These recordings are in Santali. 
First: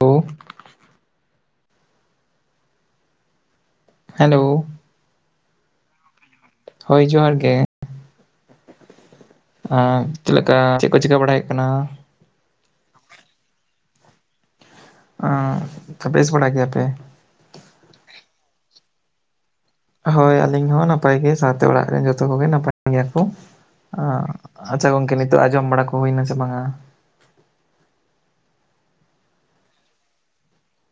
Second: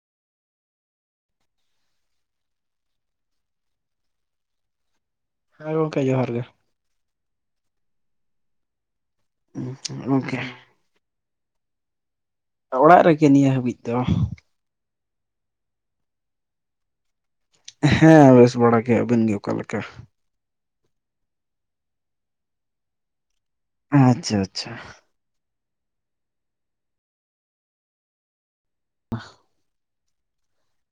ᱳ ᱦᱮᱞᱳ ᱦᱮᱸ ᱜᱚᱝᱠᱮ ᱡᱚᱦᱟᱨ ᱜᱮ᱾ ᱦᱳᱭ ᱡᱚᱦᱟᱨ ᱜᱮ᱾ ᱮᱦ ᱪᱮᱫ ᱜᱚᱝᱠᱮ ᱞᱮᱠᱟ ᱪᱮᱫ ᱠᱚ ᱪᱤᱠᱟᱹ ᱵᱟᱲᱟᱭᱮᱜ ᱠᱟᱱᱟ? ᱚᱲᱟᱜ ᱨᱮ ᱜᱮ ᱱᱤᱭᱟᱹ ᱦᱟᱹᱵᱤᱡ ᱫᱚ᱾ ᱚᱜ ᱛᱚ ᱵᱮᱥ ᱵᱟᱲᱟ ᱜᱮᱭᱟ ᱯᱮ? ᱦᱮᱸ ᱵᱮᱥ ᱵᱟᱲᱟ ᱜᱮ, ᱟᱹᱵᱤᱱ ᱜᱮ ᱚᱠᱟ ᱞᱮᱠᱟ? ᱦᱳᱭ ᱟᱹᱞᱤᱧ ᱦᱚᱸ ᱱᱟᱯᱟᱭ ᱜᱮ ᱥᱟᱣᱛᱮ ᱚᱲᱟᱜ ᱨᱮᱱ ᱡᱚᱛᱚ ᱠᱚ ᱜᱮ ᱱᱟᱯᱟᱭ ᱜᱮᱭᱟ ᱠᱚ᱾ ᱟᱜ ᱟᱪᱪᱷᱟ ᱜᱚᱝᱠᱮ ᱱᱤᱛᱳᱜ ᱟᱜ ᱡᱚᱢ ᱵᱟᱲᱟ ᱠᱚ ᱦᱩᱭᱱᱟ ᱥᱮ ᱵᱟᱝ-ᱟ? [unintelligible]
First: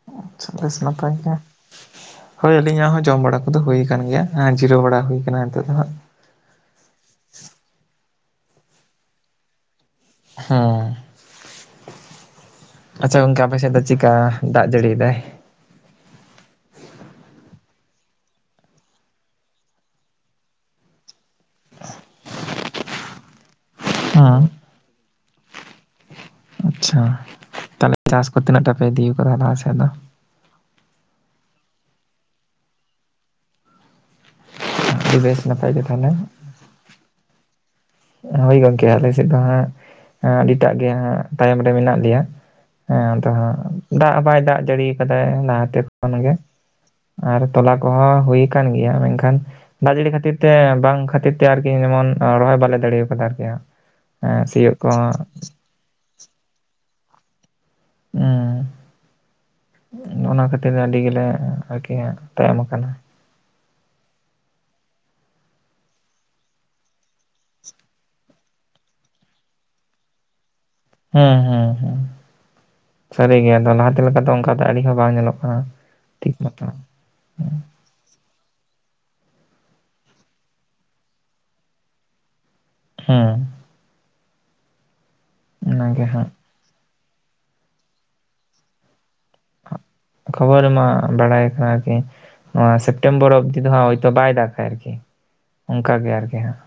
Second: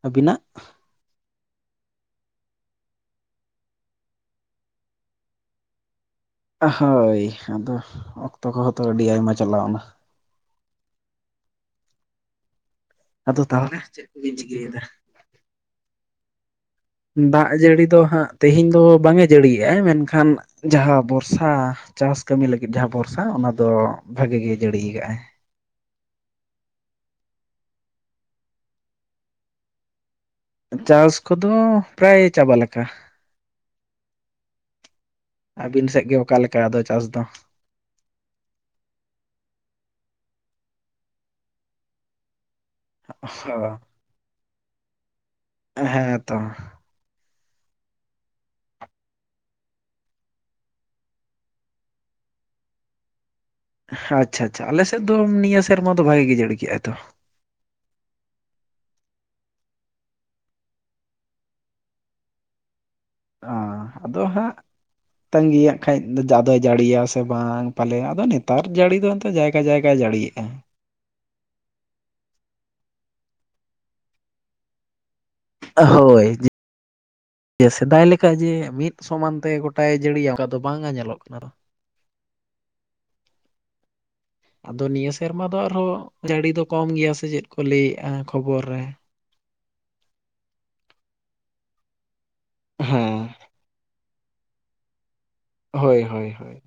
ᱟᱹᱵᱤᱱᱟᱜ? ᱟᱪᱪᱷᱟ ᱵᱮᱥ ᱱᱟᱯᱟᱭ ᱜᱮ᱾ ᱦᱳᱭ ᱟᱹᱞᱤᱧᱟᱜ ᱦᱚᱸ ᱡᱚᱢ ᱵᱟᱲᱟ ᱠᱚᱫᱚ ᱦᱩᱭ ᱠᱟᱱ ᱜᱮᱭᱟ ᱟᱜ ᱡᱤᱨᱟᱹᱣ ᱵᱟᱲᱟ ᱦᱩᱭᱠᱟᱱᱟ ᱱᱤᱛᱳᱜ ᱫᱚ ᱦᱟᱸᱜ᱾ ᱳᱷ ᱦᱳᱭ ᱟᱫᱚ ᱚᱠᱛᱚ ᱠᱚᱦᱚᱸ ᱛᱚ ᱟᱹᱰᱤ ᱟᱭᱢᱟ ᱪᱟᱞᱟᱣᱱᱟ᱾ ᱦᱩᱸ ᱟᱪᱪᱷᱟ ᱟᱫᱚ ᱜᱚᱝᱠᱮ ᱟᱯᱮ ᱥᱮᱫ ᱛᱟᱦᱚᱞᱮ ᱫᱚ ᱪᱮᱫ ᱪᱤᱠᱟ ᱠᱚᱵᱤᱱ ᱫᱟᱜ ᱪᱤᱠᱟᱹᱭᱮᱫᱟ? ᱡᱟᱹᱲᱤᱭᱮᱫᱟᱭ? ᱫᱟᱜ ᱡᱟᱹᱲᱤ ᱫᱚ ᱦᱟᱸᱜ ᱛᱮᱦᱮᱧ ᱫᱚ ᱵᱟᱝ ᱮ ᱡᱟᱹᱲᱤᱭᱮᱜ-ᱟ ᱢᱮᱱᱠᱷᱟᱱ ᱡᱟᱦᱟᱸ ᱵᱚᱨᱥᱟ ᱪᱟᱥ ᱠᱟᱹᱢᱤ ᱞᱟᱹᱜᱤᱫ ᱡᱟᱦᱟᱸ ᱵᱚᱨᱥᱟ ᱚᱱᱟ ᱫᱚ ᱵᱷᱟᱜᱤ ᱦᱮᱸ ᱜᱮ ᱡᱟᱹᱲᱤᱭ ᱠᱟᱜ ᱟᱭ᱾ ᱟᱪᱪᱷᱟ ᱛᱟᱦᱞᱮ ᱪᱟᱥ ᱠᱚ ᱛᱤᱱᱟᱹᱜ ᱴᱟ ᱯᱮ ᱤᱫᱤᱣ ᱠᱟᱫᱟ ᱞᱟᱦᱟ ᱥᱮᱫ ᱫᱚ? ᱪᱟᱥ ᱠᱚᱫᱚ ᱯᱨᱟᱭ ᱪᱟᱵᱟ ᱞᱮᱠᱟ᱾ ᱟᱹᱰᱤ ᱵᱮᱥ ᱱᱟᱯᱟᱭ ᱟᱹᱵᱤᱱ ᱥᱮᱜ ᱛᱟᱦᱚᱞᱮ ᱜᱮ ᱚᱠᱟ ᱞᱮᱠᱟ ᱟᱫᱚ ᱪᱟᱥ ᱫᱚ? ᱦᱳᱭ ᱜᱚᱝᱠᱮ ᱟᱞᱮ ᱥᱮᱫ ᱫᱚ ᱦᱟᱸᱜ ᱟᱹᱰᱤᱴᱟᱜ ᱜᱮ ᱦᱟᱸᱜ ᱛᱟᱭᱚᱢ ᱨᱮ ᱢᱮᱱᱟᱜ ᱞᱮᱭᱟ᱾ ᱦᱮᱸ ᱟᱫᱚ ᱦᱟᱸᱜ ᱦᱚᱸ ᱫᱟᱜ ᱦᱚᱸ ᱵᱟᱭ ᱫᱟᱜ ᱡᱟᱹᱲᱤ ᱠᱟᱫᱟᱭ ᱞᱟᱦᱟᱛᱮ ᱠᱷᱚᱱ ᱦᱮᱸ ᱜᱮ, ᱛᱚ ᱟᱨ ᱛᱚᱞᱟ ᱠᱚᱦᱚᱸ ᱦᱩᱭ ᱠᱟᱱ ᱜᱮᱭᱟ ᱢᱮᱝᱠᱷᱟᱱ ᱫᱟᱜ ᱡᱟᱹᱲᱤ ᱠᱷᱟᱹᱛᱤᱨ ᱛᱮ ᱵᱟᱝ ᱠᱷᱟᱹᱛᱤᱨ ᱛᱮ ᱟᱨᱠᱤ ᱡᱮᱢᱚᱱ ᱨᱚᱦᱚᱭ ᱵᱟᱞᱮ ᱫᱟᱲᱮᱣ ᱠᱟᱫᱟ ᱟᱨᱠᱤ ᱦᱟᱸᱜ᱾ ᱟᱪᱪᱷᱟ ᱦᱮᱸ ᱟᱪᱪᱷᱟ ᱥᱤᱭᱳᱜ ᱟᱞᱮᱥᱮᱫ ᱠᱚᱦᱚᱸ ᱫᱚ ᱱᱤᱭᱟᱹ ᱥᱮᱨᱢᱟ ᱫᱚ ᱵᱷᱟᱜᱤ ᱜᱮ ᱡᱟᱹᱲᱤ ᱠᱮᱜ-ᱟᱭ ᱛᱚ᱾ ᱩᱦ ᱚᱱᱟ ᱠᱷᱟᱹᱛᱤᱨ ᱟᱹᱰᱤ ᱜᱮᱞᱮ ᱟᱨᱠᱤ ᱛᱟᱭᱚᱢ ᱟᱠᱟᱱᱟ᱾ ᱚ ᱟᱫᱚ ᱦᱟᱸᱜ ᱛᱟᱸᱜᱤᱭᱟᱜ ᱠᱷᱟᱡ ᱫᱚ ᱡᱟ ᱫᱟᱜ ᱫᱚᱭ ᱡᱟᱹᱲᱤᱭᱟ ᱥᱮ ᱵᱟᱝ ᱯᱟᱞᱮ ᱟᱫᱚ ᱱᱮᱛᱟᱨ ᱡᱟᱹᱲᱤ ᱫᱚ ᱮᱱᱛᱮᱫ ᱡᱟᱭᱜᱟ ᱡᱟᱭᱜᱟᱭ ᱡᱟᱹᱲᱤᱭᱮ-ᱟ᱾ ᱦᱩᱸ ᱦᱩᱸ ᱦᱩᱸ ᱥᱟᱹᱨᱤ ᱜᱮ ᱟᱫᱚ ᱞᱟᱦᱟᱛᱮ ᱞᱮᱠᱟ ᱫᱚ ᱚᱝᱠᱟ ᱫᱚ ᱟᱹᱰᱤ ᱦᱚᱸ ᱵᱟᱝ ᱧᱮᱞᱚᱜ ᱠᱟᱱᱟ ᱦᱳᱭ ᱴᱷᱤᱠ ᱢᱚᱛᱚ ᱥᱮᱫᱟᱭ ᱞᱮᱠᱟ ᱡᱮ ᱢᱤᱫ ᱥᱚᱢᱟᱱ ᱛᱮ ᱜᱚᱴᱟᱭ ᱡᱟᱹᱲᱤᱭᱟ ᱚᱝᱠᱟ ᱫᱚ ᱵᱟᱝ ᱟᱸᱧᱮᱞᱚᱜ ᱠᱟᱱᱟ᱾ ᱦᱩᱸ ᱟᱫᱚ ᱱᱤᱭᱟᱹ ᱥᱮᱨᱢᱟ ᱫᱚ ᱟᱨᱦᱚᱸ ᱚᱱᱟᱜᱮ ᱦᱟᱸᱜ ᱡᱟᱹᱲᱤ ᱫᱚ ᱠᱚᱢ ᱜᱮᱭᱟ ᱥᱮ ᱪᱮᱫ ᱠᱚ ᱞᱟᱹᱭᱮᱜ-ᱟ ᱠᱷᱚᱵᱚᱨ ᱨᱮ᱾ ᱠᱷᱚᱵᱚᱨ ᱨᱮ ᱢᱟ ᱵᱟᱲᱟᱭ ᱠᱟᱱᱟ ᱠᱤ ᱱᱚᱣᱟ ᱦᱮᱸ ᱥᱮᱯᱴᱮᱢᱵᱚᱨ ᱚᱵᱫᱤ ᱫᱚ ᱦᱟ ᱵᱟᱭ ᱫᱟᱜᱟᱭ ᱛᱟᱦᱮᱫ ᱟᱨᱠᱤ ᱚᱱᱠᱟ ᱦᱳᱭ ᱜᱮ ᱦᱳᱭ ᱟᱨᱠᱤ ᱦᱳᱭ ᱦᱟᱸᱜ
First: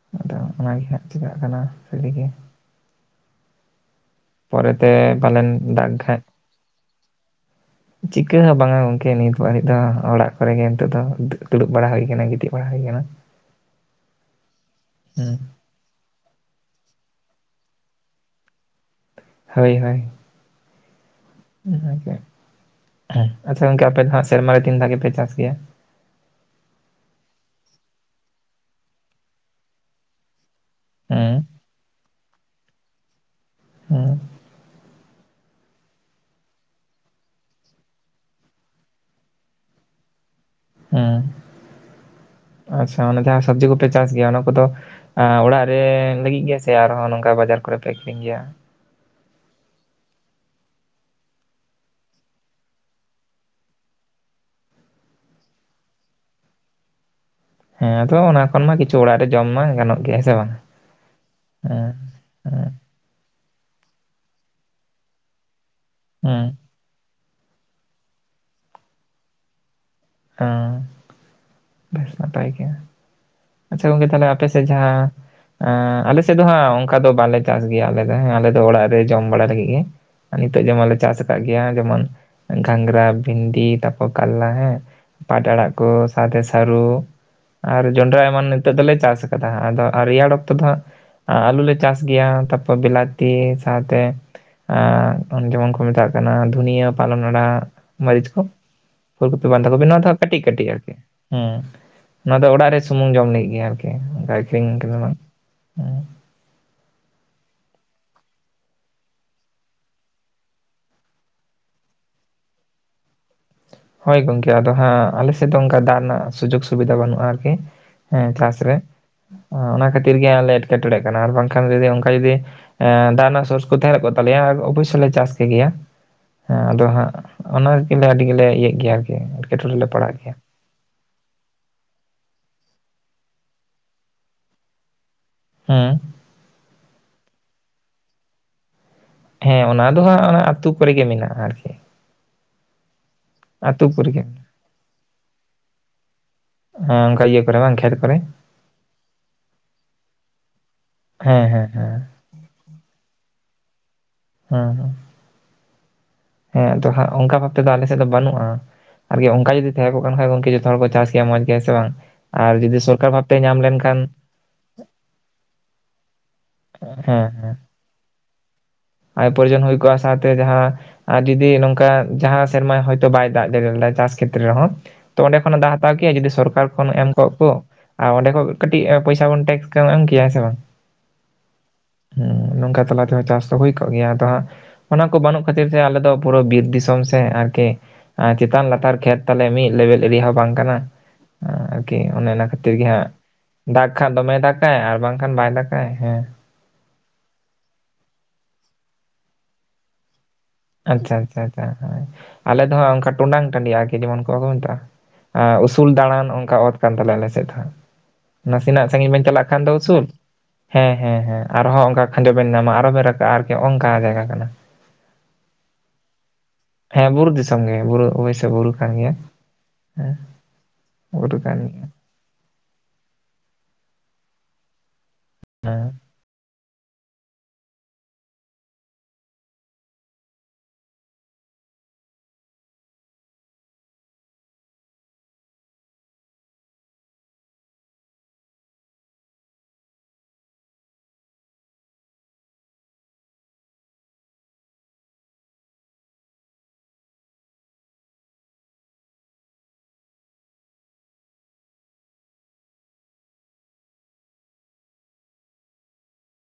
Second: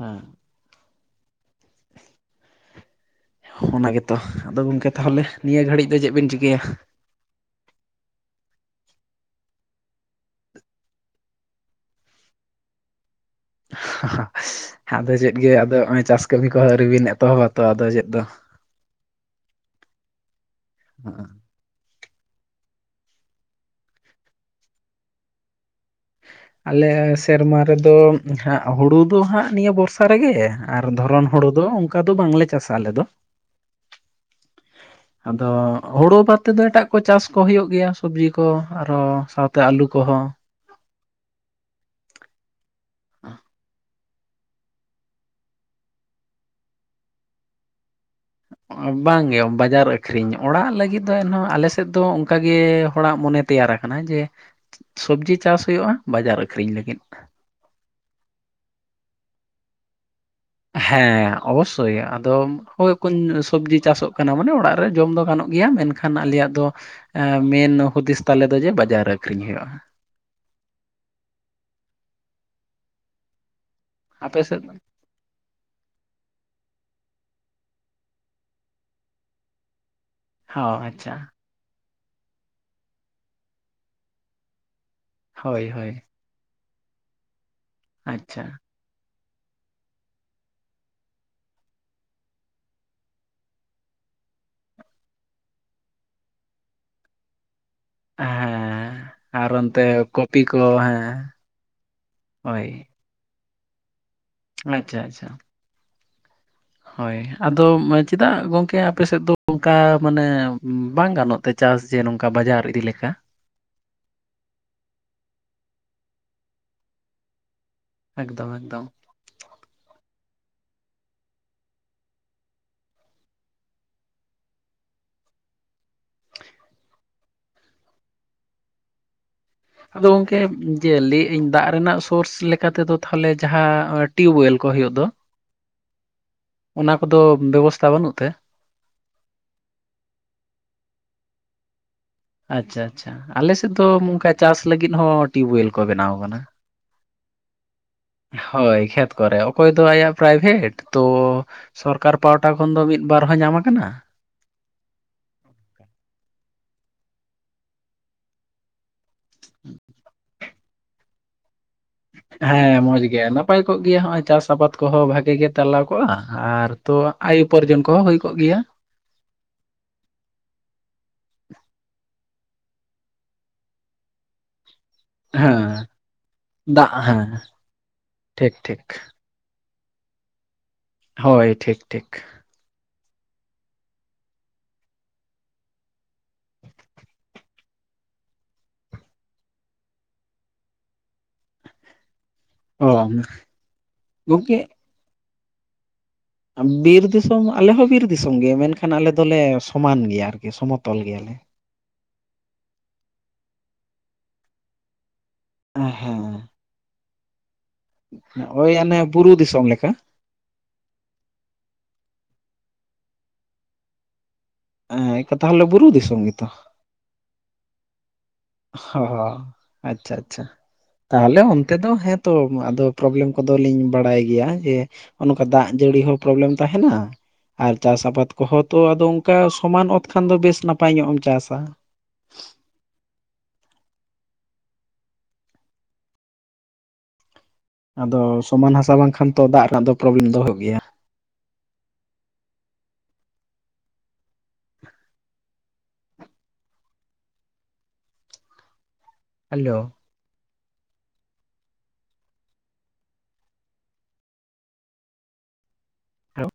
ᱦᱮᱸ᱾ ᱟᱫᱚ᱾ ᱚᱱᱟ ᱜᱮ ᱦᱟᱸᱜ ᱪᱤᱠᱟᱜ ᱠᱟᱱᱟ ᱟᱹᱰᱤ ᱜᱮ᱾ ᱚᱱᱟ ᱜᱮᱛᱚ, ᱟᱫᱚ ᱜᱚᱢᱠᱮ ᱯᱚᱨᱮᱛᱮ ᱛᱟᱦᱚᱞᱮ ᱱᱤᱭᱟᱹ ᱯᱟᱞᱮᱱ ᱜᱷᱟᱹᱲᱤᱡ ᱫᱟᱜ ᱫᱚ ᱪᱮᱫ ᱠᱷᱟᱡ ᱵᱤᱱ ᱪᱤᱠᱟᱹᱭᱟ᱾ [inaudible] ᱪᱤᱠᱟᱹ ᱦᱚᱸ ᱵᱟᱝ-ᱟ ᱜᱚᱝᱠᱮ ᱱᱤᱛ ᱦᱟ. ᱨᱤᱡ ᱫᱚ ᱚᱲᱟᱜ ᱠᱚᱨᱮ ᱜᱮ ᱱᱤᱛᱚᱜ ᱫᱚ ᱫᱩᱲᱩᱵ ᱵᱟᱲᱟ ᱦᱩᱭ ᱟᱠᱟᱱᱟ, ᱜᱤᱛᱤᱡ ᱵᱟᱲᱟ ᱦᱩᱭ ᱟᱠᱟᱱᱟ᱾ ᱦ [inaudible] [inaudible] ᱟᱫᱚ ᱪᱮᱫ ᱜᱮ ᱟᱫᱚ ᱱᱚᱜᱼᱚᱭ ᱪᱟᱥ ᱠᱟᱹᱢᱤ ᱠᱚ ᱟᱹ ᱵᱤᱱ ᱮᱛᱚᱦᱚᱵᱟᱛᱚ ᱟᱫᱚ ᱪᱮᱫ ᱫᱚ᱾ ᱦᱳᱭ ᱦᱳᱭ᱾ [inaudible] [inaudible] ᱟᱪᱪᱷᱟ ᱜᱚᱝᱠᱮ ᱟᱯᱮ ᱫᱚ ᱥᱮᱨᱢᱟ ᱨᱮ ᱛᱤᱱ ᱫᱷᱟᱣ ᱜᱮ ᱯᱮ ᱪᱟᱥ ᱜᱮᱭᱟ᱾ ᱟᱞᱮ ᱥᱮᱨᱢᱟ ᱨᱮᱫᱚ ᱦᱟᱸᱜ ᱦᱩᱲᱩ ᱫᱚ ᱦᱟᱸᱜ ᱱᱤᱭᱟᱹ ᱵᱚᱨᱥᱟ ᱨᱮᱜᱮ᱾ ᱟᱨ ᱫᱷᱚᱨᱚᱱ ᱦᱩᱸ ᱦᱩᱲᱩ ᱫᱚ ᱚᱱᱠᱟ ᱫᱚ ᱵᱟᱝᱞᱮ ᱪᱟᱥᱟ ᱟᱞᱮ ᱫᱚ᱾ ᱦᱩᱸ ᱟᱫᱚ ᱦᱳᱲᱳ ᱵᱟᱫ ᱛᱮᱫᱚ ᱮᱴᱟᱜ ᱠᱚ ᱪᱟᱥ ᱠᱚ ᱦᱩᱭᱩᱜ ᱜᱮᱭᱟ, ᱥᱚᱵᱽᱡᱤ ᱠᱚ ᱟᱨᱚ ᱥᱟᱶᱛᱮ ᱟᱹᱞᱩ ᱠᱚᱦᱚᱸ᱾ ᱦᱮᱸ ᱟᱪᱪᱷᱟ ᱚᱱᱮ ᱡᱟᱸᱦᱟᱸ ᱥᱚᱵᱡᱤ ᱠᱚᱯᱮ ᱪᱟᱥ ᱜᱮᱭᱟ, ᱚᱱᱟ ᱠᱚᱫᱚ ᱚᱲᱟᱜ ᱨᱮ ᱞᱟᱹᱜᱤᱫ ᱜᱮ ᱥᱮ ᱟᱨᱦᱚᱸ ᱱᱚᱝᱠᱟ ᱵᱟᱡᱟᱨ ᱠᱚᱨᱮ ᱯᱮ ᱟᱹᱠᱷᱨᱤᱧ ᱜᱮᱭᱟ᱾ ᱵᱟᱝ ᱜᱮ ᱵᱟᱡᱟᱨ ᱟᱹᱠᱷᱨᱤᱧ ᱚᱲᱟᱜ ᱞᱟᱹᱜᱤᱫ ᱫᱚ ᱮᱱᱦᱚᱸ ᱟᱞᱮ ᱥᱮᱫ ᱫᱚ ᱚᱱᱠᱟᱜᱮ ᱦᱚᱲᱟᱜ ᱢᱚᱱᱮ ᱛᱮᱭᱟᱨ ᱟᱠᱟᱱᱟ ᱡᱮ ᱥᱚᱵᱡᱤ ᱪᱟᱥ ᱦᱩᱭᱩᱜᱼᱟ ᱵᱟᱡᱟᱨ ᱟᱹᱠᱷᱨᱤᱧ ᱞᱟᱹᱜᱤᱫ᱾ ᱦᱮᱸ ᱟᱫᱚ ᱚᱱᱟ ᱠᱷᱚᱱ ᱢᱟ ᱠᱤᱪᱷᱩ ᱚᱲᱟᱜ ᱨᱮ ᱡᱚᱢ ᱢᱟ ᱜᱟᱱᱚᱜ ᱜᱮᱭᱟ ᱦᱮᱸ ᱥᱮ ᱵᱟᱝ᱾ ᱦᱮᱸ ᱦᱮᱸ ᱚᱵᱚᱥᱥᱳᱭ ᱟᱫᱚ, ᱦᱮᱸ ᱦᱳᱭ᱾ ᱠᱚ ᱥᱚᱵᱽᱡᱤ ᱪᱟᱥᱚᱜ ᱠᱟᱱᱟ ᱢᱟᱱᱮ ᱚᱲᱟᱜ ᱨᱮ ᱡᱚᱢ ᱫᱚ ᱜᱟᱱᱚᱜ ᱜᱮᱭᱟ ᱢᱮᱱᱠᱷᱟᱱ ᱦᱮᱸ ᱟᱞᱮᱭᱟᱜ ᱫᱚ᱾ ᱢᱮᱱ ᱦᱩᱫᱤᱥ ᱛᱟᱞᱮ ᱫᱚ ᱡᱮ ᱵᱟᱡᱟᱨ ᱨᱮ ᱟᱠᱷᱨᱤᱧ ᱦᱩᱭᱩᱜᱼᱟ᱾ ᱦᱚᱸ ᱱᱟᱯᱟᱭ ᱜᱮᱭᱟ᱾ ᱟᱪᱪᱷᱟ ᱜᱚᱝᱠᱮ ᱛᱟᱦᱚᱞᱮ ᱟᱯᱮ ᱥᱮᱫ ᱡᱟᱸᱦᱟᱸ ᱮ ᱟᱞᱮ ᱥᱮᱫ ᱫᱚ ᱦᱟᱸᱜ ᱚᱱᱠᱟ ᱫᱚ ᱵᱟᱞᱮ ᱪᱟᱥ ᱜᱮᱭᱟ ᱟᱞᱮ ᱫᱚ, ᱟᱞᱮ ᱫᱚ ᱚᱲᱟᱜ ᱨᱮ ᱡᱚᱢ ᱵᱟᱲᱟ ᱞᱟᱹᱜᱤᱫ ᱜᱮ᱾ ᱱᱤᱛᱚᱜ ᱦᱚᱸ ᱡᱮᱢᱚᱱ ᱞᱮ ᱟᱪᱪᱷᱟ ᱪᱟᱥ ᱟᱠᱟᱫ ᱜᱮᱭᱟ ᱡᱮᱢᱚᱱ ᱜᱷᱟᱝᱨᱟ, ᱵᱷᱤᱱᱰᱤ ᱛᱟᱯᱚᱨ ᱠᱟᱞᱞᱟ ᱦᱮᱸ᱾ ᱯᱟᱴ ᱦᱳᱭ ᱟᱲᱟᱜ ᱠᱚ ᱦᱳᱭ ᱥᱟᱶᱛᱮ ᱥᱟᱹᱨᱩ ᱟᱨ ᱡᱚᱱᱰᱨᱟ ᱟᱪᱪᱷᱟ ᱮᱢᱟᱱ᱾ ᱱᱤᱛᱚᱜ ᱫᱚᱞᱮ ᱪᱟᱥ ᱠᱟᱫᱟ, ᱟᱫᱚ ᱟᱨ ᱨᱮᱭᱟᱲ ᱚᱠᱛᱚ ᱫᱚ ᱟᱹᱞᱩ ᱞᱮ ᱪᱟᱥ ᱜᱮᱭᱟ ᱛᱟᱨᱯᱚᱨ ᱵᱤᱞᱟᱛᱤ ᱥᱟᱶᱛᱮ ᱟᱨ ᱡᱮᱢᱚᱱ ᱠᱚ ᱢᱮᱛᱟᱜ ᱠᱟᱱᱟ ᱫᱷᱩᱱᱭᱟᱹ ᱯᱟᱞᱚᱱ ᱟᱲᱟᱜ᱾ ᱢᱟᱹᱨᱤᱪ ᱠᱚ ᱦᱮᱸ ᱯᱷᱩᱞ ᱠᱚᱯᱤ, ᱟᱨ ᱵᱟᱸᱫᱷᱟ ᱚᱱᱛᱮ ᱠᱚᱯᱤ, ᱱᱚᱣᱟ ᱫᱚ ᱠᱚᱯᱤ ᱠᱟᱹᱴᱤᱡ ᱠᱚ ᱠᱟᱹᱴᱤᱡ ᱟᱨᱠᱤ ᱦᱮᱸ ᱦᱮᱸ, ᱱᱚᱣᱟ ᱫᱚ ᱦᱳᱭ ᱚᱲᱟᱜ ᱨᱮ ᱥᱩᱱᱩᱝ ᱡᱚᱢ ᱞᱟᱹᱜᱤᱫ ᱜᱮ ᱟᱨᱠᱤ [inaudible] ᱫᱚ ᱟᱪᱪᱷᱟ ᱦᱟᱸᱜ᱾ ᱟᱪᱪᱷᱟ ᱦᱳᱭ ᱟᱫᱚ ᱪᱮᱫᱟᱜ ᱜᱚᱝᱠᱮ ᱟᱯᱮ ᱥᱮᱫ ᱫᱚ ᱚᱱᱠᱟ ᱢᱟᱱᱮ ᱵᱟᱝ ᱜᱟᱱᱚᱜ ᱛᱮ᱾ ᱪᱟᱥ ᱡᱮ ᱱᱚᱝᱠᱟ ᱵᱟᱡᱟᱨ ᱤᱫᱤ ᱞᱮᱠᱟ᱾ ᱦᱳᱭ ᱜᱚᱝᱠᱮ ᱟᱫᱚ ᱦᱟᱸᱜ ᱟᱞᱮ ᱥᱮᱫ ᱫᱚ ᱚᱱᱠᱟ ᱫᱟᱜ ᱨᱮᱱᱟᱜ ᱥᱩᱡᱳᱜᱽ ᱥᱩᱵᱤᱫᱷᱟ ᱵᱟᱹᱱᱩᱜᱼᱟ ᱟᱨᱠᱤ᱾ ᱦᱮᱸ ᱮᱠᱫᱚᱢ ᱪᱟᱥ ᱨᱮ, ᱮᱠᱫᱚᱢ ᱚᱱᱟ ᱠᱷᱟᱹᱛᱤᱨ ᱜᱮ ᱟᱞᱮ ᱮᱴᱠᱮ ᱴᱚᱬᱮ ᱠᱟᱱᱟ ᱟᱨ ᱵᱟᱝᱠᱷᱟᱱ [inaudible] ᱚᱱᱠᱟ ᱡᱩᱫᱤ᱾ ᱮ ᱫᱟᱜ ᱨᱮᱱᱟᱜ ᱥᱳᱥ ᱠᱚ ᱛᱟᱦᱮᱸ ᱠᱚᱜ ᱛᱟᱞᱮᱭᱟ ᱟᱨ ᱚᱵᱚᱥᱥᱳᱭ ᱞᱮ ᱪᱟᱥ ᱠᱮᱜᱮᱭᱟ᱾ ᱦᱮᱸ ᱟᱫᱚ ᱦᱟᱸᱜ ᱚᱱᱟ ᱜᱮᱞᱮ ᱟᱹᱰᱤ ᱜᱮᱞᱮ ᱤᱭᱟᱹᱜ ᱜᱮᱭᱟ ᱟᱨᱠᱤ᱾ ᱮᱴᱠᱮᱴᱚᱬᱮ ᱞᱮ ᱟᱫᱚ ᱯᱟᱲᱟᱜ ᱜᱮᱭᱟ ᱜᱚᱝᱠᱮ᱾ ᱡᱮ ᱞᱟ. ᱭᱮᱧ ᱫᱟᱜ ᱨᱮᱱᱟᱜ ᱥᱳᱨᱥ ᱞᱮᱠᱟ ᱛᱮᱫᱚ ᱛᱟᱦᱚᱞᱮ ᱡᱟᱸᱦᱟᱸ ᱴᱤᱭᱩᱵᱭᱮᱞ ᱠᱚ ᱦᱩᱭᱩᱜ ᱫᱚ᱾ ᱦᱮᱸ ᱚᱱᱟ ᱠᱚᱫᱚ ᱵᱮᱵᱚᱥᱛᱟ ᱵᱟᱹᱱᱩᱜ ᱛᱮ᱾ ᱦᱮᱸ ᱚᱱᱟ ᱫᱚ ᱦᱟᱸᱜ ᱚᱱᱟ ᱟᱹᱛᱩ ᱠᱚᱨᱮ ᱜᱮ ᱢᱮᱱᱟᱜᱼᱟ ᱟᱨᱠᱤ᱾ ᱟᱪᱪᱷᱟ ᱟᱪᱪᱷᱟ ᱟᱞᱮ ᱥᱮᱫ ᱟᱹᱛᱩ ᱫᱚ ᱠᱚᱨᱮ ᱜᱮ ᱱᱚᱝᱠᱟ ᱪᱟᱥ ᱞᱟᱹᱜᱤᱫ ᱦᱚᱸ ᱴᱤᱭᱩᱵᱳᱭᱮᱞ ᱠᱚ ᱵᱮᱱᱟᱣ ᱟᱠᱟᱱᱟ᱾ ᱦᱮᱸ ᱚᱱᱠᱟ ᱤᱭᱟᱹ ᱠᱚᱨᱮ ᱵᱟᱝ ᱠᱷᱮᱛ ᱠᱚᱨᱮ᱾ ᱦᱳᱭ ᱠᱷᱮᱛ ᱠᱚᱨᱮ, ᱚᱠᱚᱭ ᱫᱚ ᱟᱭᱟᱜ ᱯᱨᱟᱭᱵᱷᱮᱴ ᱛᱚ ᱦᱮᱸ ᱦᱮᱸ ᱦᱮᱸ ᱥᱚᱨᱠᱟᱨ ᱯᱟᱣᱴᱟ ᱠᱷᱚᱱ ᱫᱚ ᱢᱤᱫ ᱵᱟᱨ ᱦᱚᱸ ᱧᱟᱢ ᱟᱠᱟᱱᱟ ᱦᱮᱸ ᱦᱮᱸ ᱟᱫᱚ ᱦᱟᱸᱜ ᱚᱱᱠᱟ ᱵᱷᱟᱵ ᱛᱮᱫᱚ ᱟᱞᱮ ᱥᱮᱫ ᱫᱚ ᱵᱟᱹᱱᱩᱜᱼᱟ ᱟᱨᱠᱤ ᱚᱱᱠᱟ ᱡᱩᱫᱤ ᱛᱟᱦᱮᱸ ᱠᱚᱜ ᱠᱷᱟᱱ ᱜᱚᱝᱠᱮ ᱡᱚᱛᱚ ᱦᱚᱲ ᱠᱚ ᱪᱟᱥ ᱠᱮᱭᱟ ᱢᱚᱸᱡᱽ ᱜᱮᱭᱟ ᱥᱮ ᱵᱟᱝ ᱟᱨ ᱦᱮᱸ ᱡᱩᱫᱤ ᱢᱚᱡᱽ ᱥᱚᱨᱠᱟᱨ ᱜᱮ ᱵᱷᱟᱵᱛᱮ ᱱᱟᱯᱟᱭ ᱧᱟᱢ ᱠᱚᱜ ᱞᱮᱱᱠᱷᱟᱱ ᱜᱮᱭᱟ ᱱᱚᱜᱼᱚᱭ ᱪᱟᱥ ᱟᱵᱟᱫ ᱠᱚᱦᱚᱸ ᱵᱷᱟᱜᱮ ᱜᱮ ᱛᱟᱞᱟᱣ ᱠᱚᱜᱼᱟ ᱟᱨ ᱛᱚ ᱦᱮᱸ ᱟᱭ ᱦᱮᱸ ᱩᱯᱟᱨᱡᱚᱱ ᱠᱚᱦᱚᱸ ᱦᱳᱭ ᱠᱚᱜ ᱜᱮᱭᱟ। ᱟᱭ ᱩᱯᱟᱨᱡᱚᱱ ᱦᱳᱭ ᱠᱚᱜᱼᱟ ᱥᱟᱶᱛᱮ ᱡᱟᱦᱟᱸᱼᱼ ᱟᱨ ᱡᱚᱫᱤ ᱱᱚᱝᱠᱟ ᱡᱟᱦᱟᱸ ᱥᱮᱨᱢᱟ ᱦᱚᱭᱛᱳ ᱵᱟᱭ ᱫᱟᱜ ᱡᱟᱹᱲᱤ ᱞᱮᱫᱟ ᱪᱟᱥ ᱠᱷᱮᱛᱨᱮ ᱨᱮᱦᱚᱸ ᱛᱚ ᱚᱸᱰᱮ ᱠᱷᱚᱱᱟᱜ ᱫᱟᱣ ᱦᱮᱸ ᱦᱟᱛᱟᱣ ᱠᱮᱭᱟ ᱡᱩᱫᱤ ᱥᱚᱨᱠᱟᱨ ᱠᱷᱚᱱ ᱫᱟᱜ ᱮᱢ ᱦᱮᱸ ᱠᱚᱜ ᱠᱚ ᱟ ᱚᱸᱰᱮ ᱠᱷᱚᱡ ᱴᱷᱤᱠ ᱠᱟᱹᱴᱤᱡ ᱴᱷᱤᱠ ᱮ ᱯᱚᱭᱥᱟ ᱥᱟᱵᱚᱱ ᱴᱮᱠᱥ ᱠᱚᱢ ᱮᱢ ᱠᱮᱭᱟ ᱦᱮᱸ ᱥᱮ ᱵᱟᱝ ᱦᱳᱭ ᱴᱷᱤᱠ ᱴᱷᱤᱠ ᱱᱚᱝᱠᱟ ᱛᱟᱞᱟ ᱛᱮᱦᱚᱸ ᱪᱟᱥ ᱫᱚ ᱦᱳᱭ ᱠᱚᱜ ᱜᱮᱭᱟ ᱟᱫᱚ ᱦᱟᱸᱜ ᱚᱱᱟ ᱠᱚ ᱵᱟᱹᱱᱩᱜ ᱠᱷᱟᱹᱛᱤᱨ ᱛᱮ ᱟᱞᱮᱫᱚ ᱯᱩᱨᱟᱹ ᱵᱤᱨ ᱫᱤᱥᱚᱢ ᱥᱮ ᱟᱨᱠᱤ ᱪᱮᱛᱟᱱ ᱞᱟᱛᱟᱨ ᱠᱷᱮᱛ ᱛᱟᱞᱮ ᱢᱤᱫ ᱞᱮᱵᱮᱞ ᱮᱨᱤᱭᱟ ᱦᱚᱸ ᱵᱟᱝ ᱠᱟᱱᱟ ᱟᱨᱠᱤ ᱚᱱᱮ ᱚᱱᱟ ᱠᱷᱟᱹᱛᱤᱨ ᱠᱷᱟᱹᱛᱤᱨ ᱜᱮ ᱚ ᱦᱟᱸᱜ ᱫᱟᱜ ᱠᱷᱟᱱ ᱫᱚᱢᱮ ᱜᱚᱝᱠᱮ ᱫᱟᱜᱟᱭ ᱟᱨ ᱵᱟᱝᱠᱷᱟᱱ ᱵᱟᱭ ᱫᱟᱜᱟᱭ ᱦᱮᱸ ᱵᱤᱨ ᱫᱤᱥᱚᱢ ᱟᱞᱮᱦᱚᱸ ᱵᱤᱨ ᱫᱤᱥᱚᱢ ᱜᱮ ᱢᱮᱱᱠᱷᱟᱱ ᱟᱞᱮ ᱫᱚᱞᱮ ᱥᱚᱢᱟᱱ ᱜᱮᱭᱟ ᱥᱚᱢᱚᱛᱚᱞ ᱟᱪᱪᱷᱟ ᱜᱮᱭᱟᱞᱮ ᱟᱪᱪᱷᱟ ᱟᱪᱷᱟ ᱟᱞᱮ ᱫᱚ ᱦᱟᱸᱜ ᱚᱱᱠᱟ ᱴᱩᱰᱟᱝ ᱴᱟᱺᱰᱤ ᱟᱨᱠᱤ ᱡᱮᱢᱚᱱ ᱠᱚ ᱢᱮᱛᱟᱜᱼᱟ ᱟ ᱩᱥᱩᱞ ᱦᱮᱸ ᱫᱟᱲᱟᱱ ᱚᱱᱠᱟ ᱚᱛ ᱠᱟᱱ ᱛᱟᱞᱮᱭᱟ ᱟᱞᱮ ᱥᱮᱫ ᱦᱟᱸᱜ ᱱᱚᱜᱼᱚᱭ ᱱᱟᱥᱮᱱᱟᱜ ᱚᱱᱮ ᱥᱟᱺᱜᱤᱧ ᱵᱮᱱ ᱵᱩᱨᱩ ᱪᱟᱞᱟᱜ ᱠᱷᱟᱱ ᱫᱤᱥᱚᱢ ᱫᱚ ᱞᱮᱠᱟ ᱩᱥᱩᱞ ᱦᱮᱸ ᱦᱮᱸ ᱦᱮᱸ ᱟᱨᱦᱚᱸ ᱚᱱᱠᱟ ᱠᱷᱟᱸᱡᱚ ᱵᱮᱱ ᱧᱟᱢᱟ ᱟᱨᱚ ᱵᱮᱱ ᱨᱟᱠᱟᱵᱼᱟ ᱟᱨᱠᱤ ᱚᱱᱠᱟ ᱡᱟᱭᱜᱟ ᱠᱟᱱᱟ ᱦᱮᱸ ᱛᱟᱦᱚᱞᱮ ᱵᱩᱨᱩ ᱫᱤᱥᱚᱢ ᱜᱮᱛᱚ ᱦᱮᱸ ᱵᱩᱨᱩ ᱫᱤᱥᱚᱢ ᱜᱮ ᱵᱩᱨᱩ ᱚᱵᱼᱼ ᱚᱦᱚ ᱟᱪᱪᱷᱟ ᱟᱪᱪᱷᱟ ᱵᱩᱨᱩ ᱛᱟᱞᱦᱮ ᱠᱟᱱ ᱚᱱᱛᱮ ᱜᱮᱭᱟ ᱫᱚ ᱦᱮᱸ ᱛᱚ ᱟᱫᱚ ᱯᱨᱚᱵᱽᱞᱮᱢ ᱠᱚᱫᱚᱞᱤᱧ ᱵᱟᱲᱟᱭ ᱜᱮᱭᱟ ᱡᱮ ᱱᱚᱝᱠᱟ ᱫᱟᱜ ᱦᱮᱸ ᱡᱟᱹᱲᱤ ᱦᱚᱸ ᱯᱨᱚᱵᱽᱞᱮᱢ ᱛᱟᱦᱮᱱᱟ ᱟᱨ ᱪᱟᱥ ᱟᱵᱟᱫ ᱠᱚᱦᱚᱸ ᱛᱚ ᱟᱫᱚ ᱚᱱᱠᱟ ᱥᱚᱢᱟᱱ ᱚᱛ ᱠᱷᱟᱱ ᱫᱚ ᱵᱮᱥ ᱱᱟᱯᱟᱭ ᱧᱚᱜ ᱮᱢ ᱪᱟᱥᱟ ᱟᱫᱚ ᱥᱚᱢᱟᱱ ᱦᱟᱥᱟ ᱵᱟᱝᱠᱷᱟᱱ ᱛᱚ ᱫᱟᱜ ᱨᱮᱱᱟᱜ ᱫᱚ ᱯᱨᱚᱵᱞᱮᱢ ᱫᱚ ᱦᱳᱭᱳᱜ ᱜᱮᱭᱟ ᱦᱮᱞᱳ ᱦᱮᱞᱳ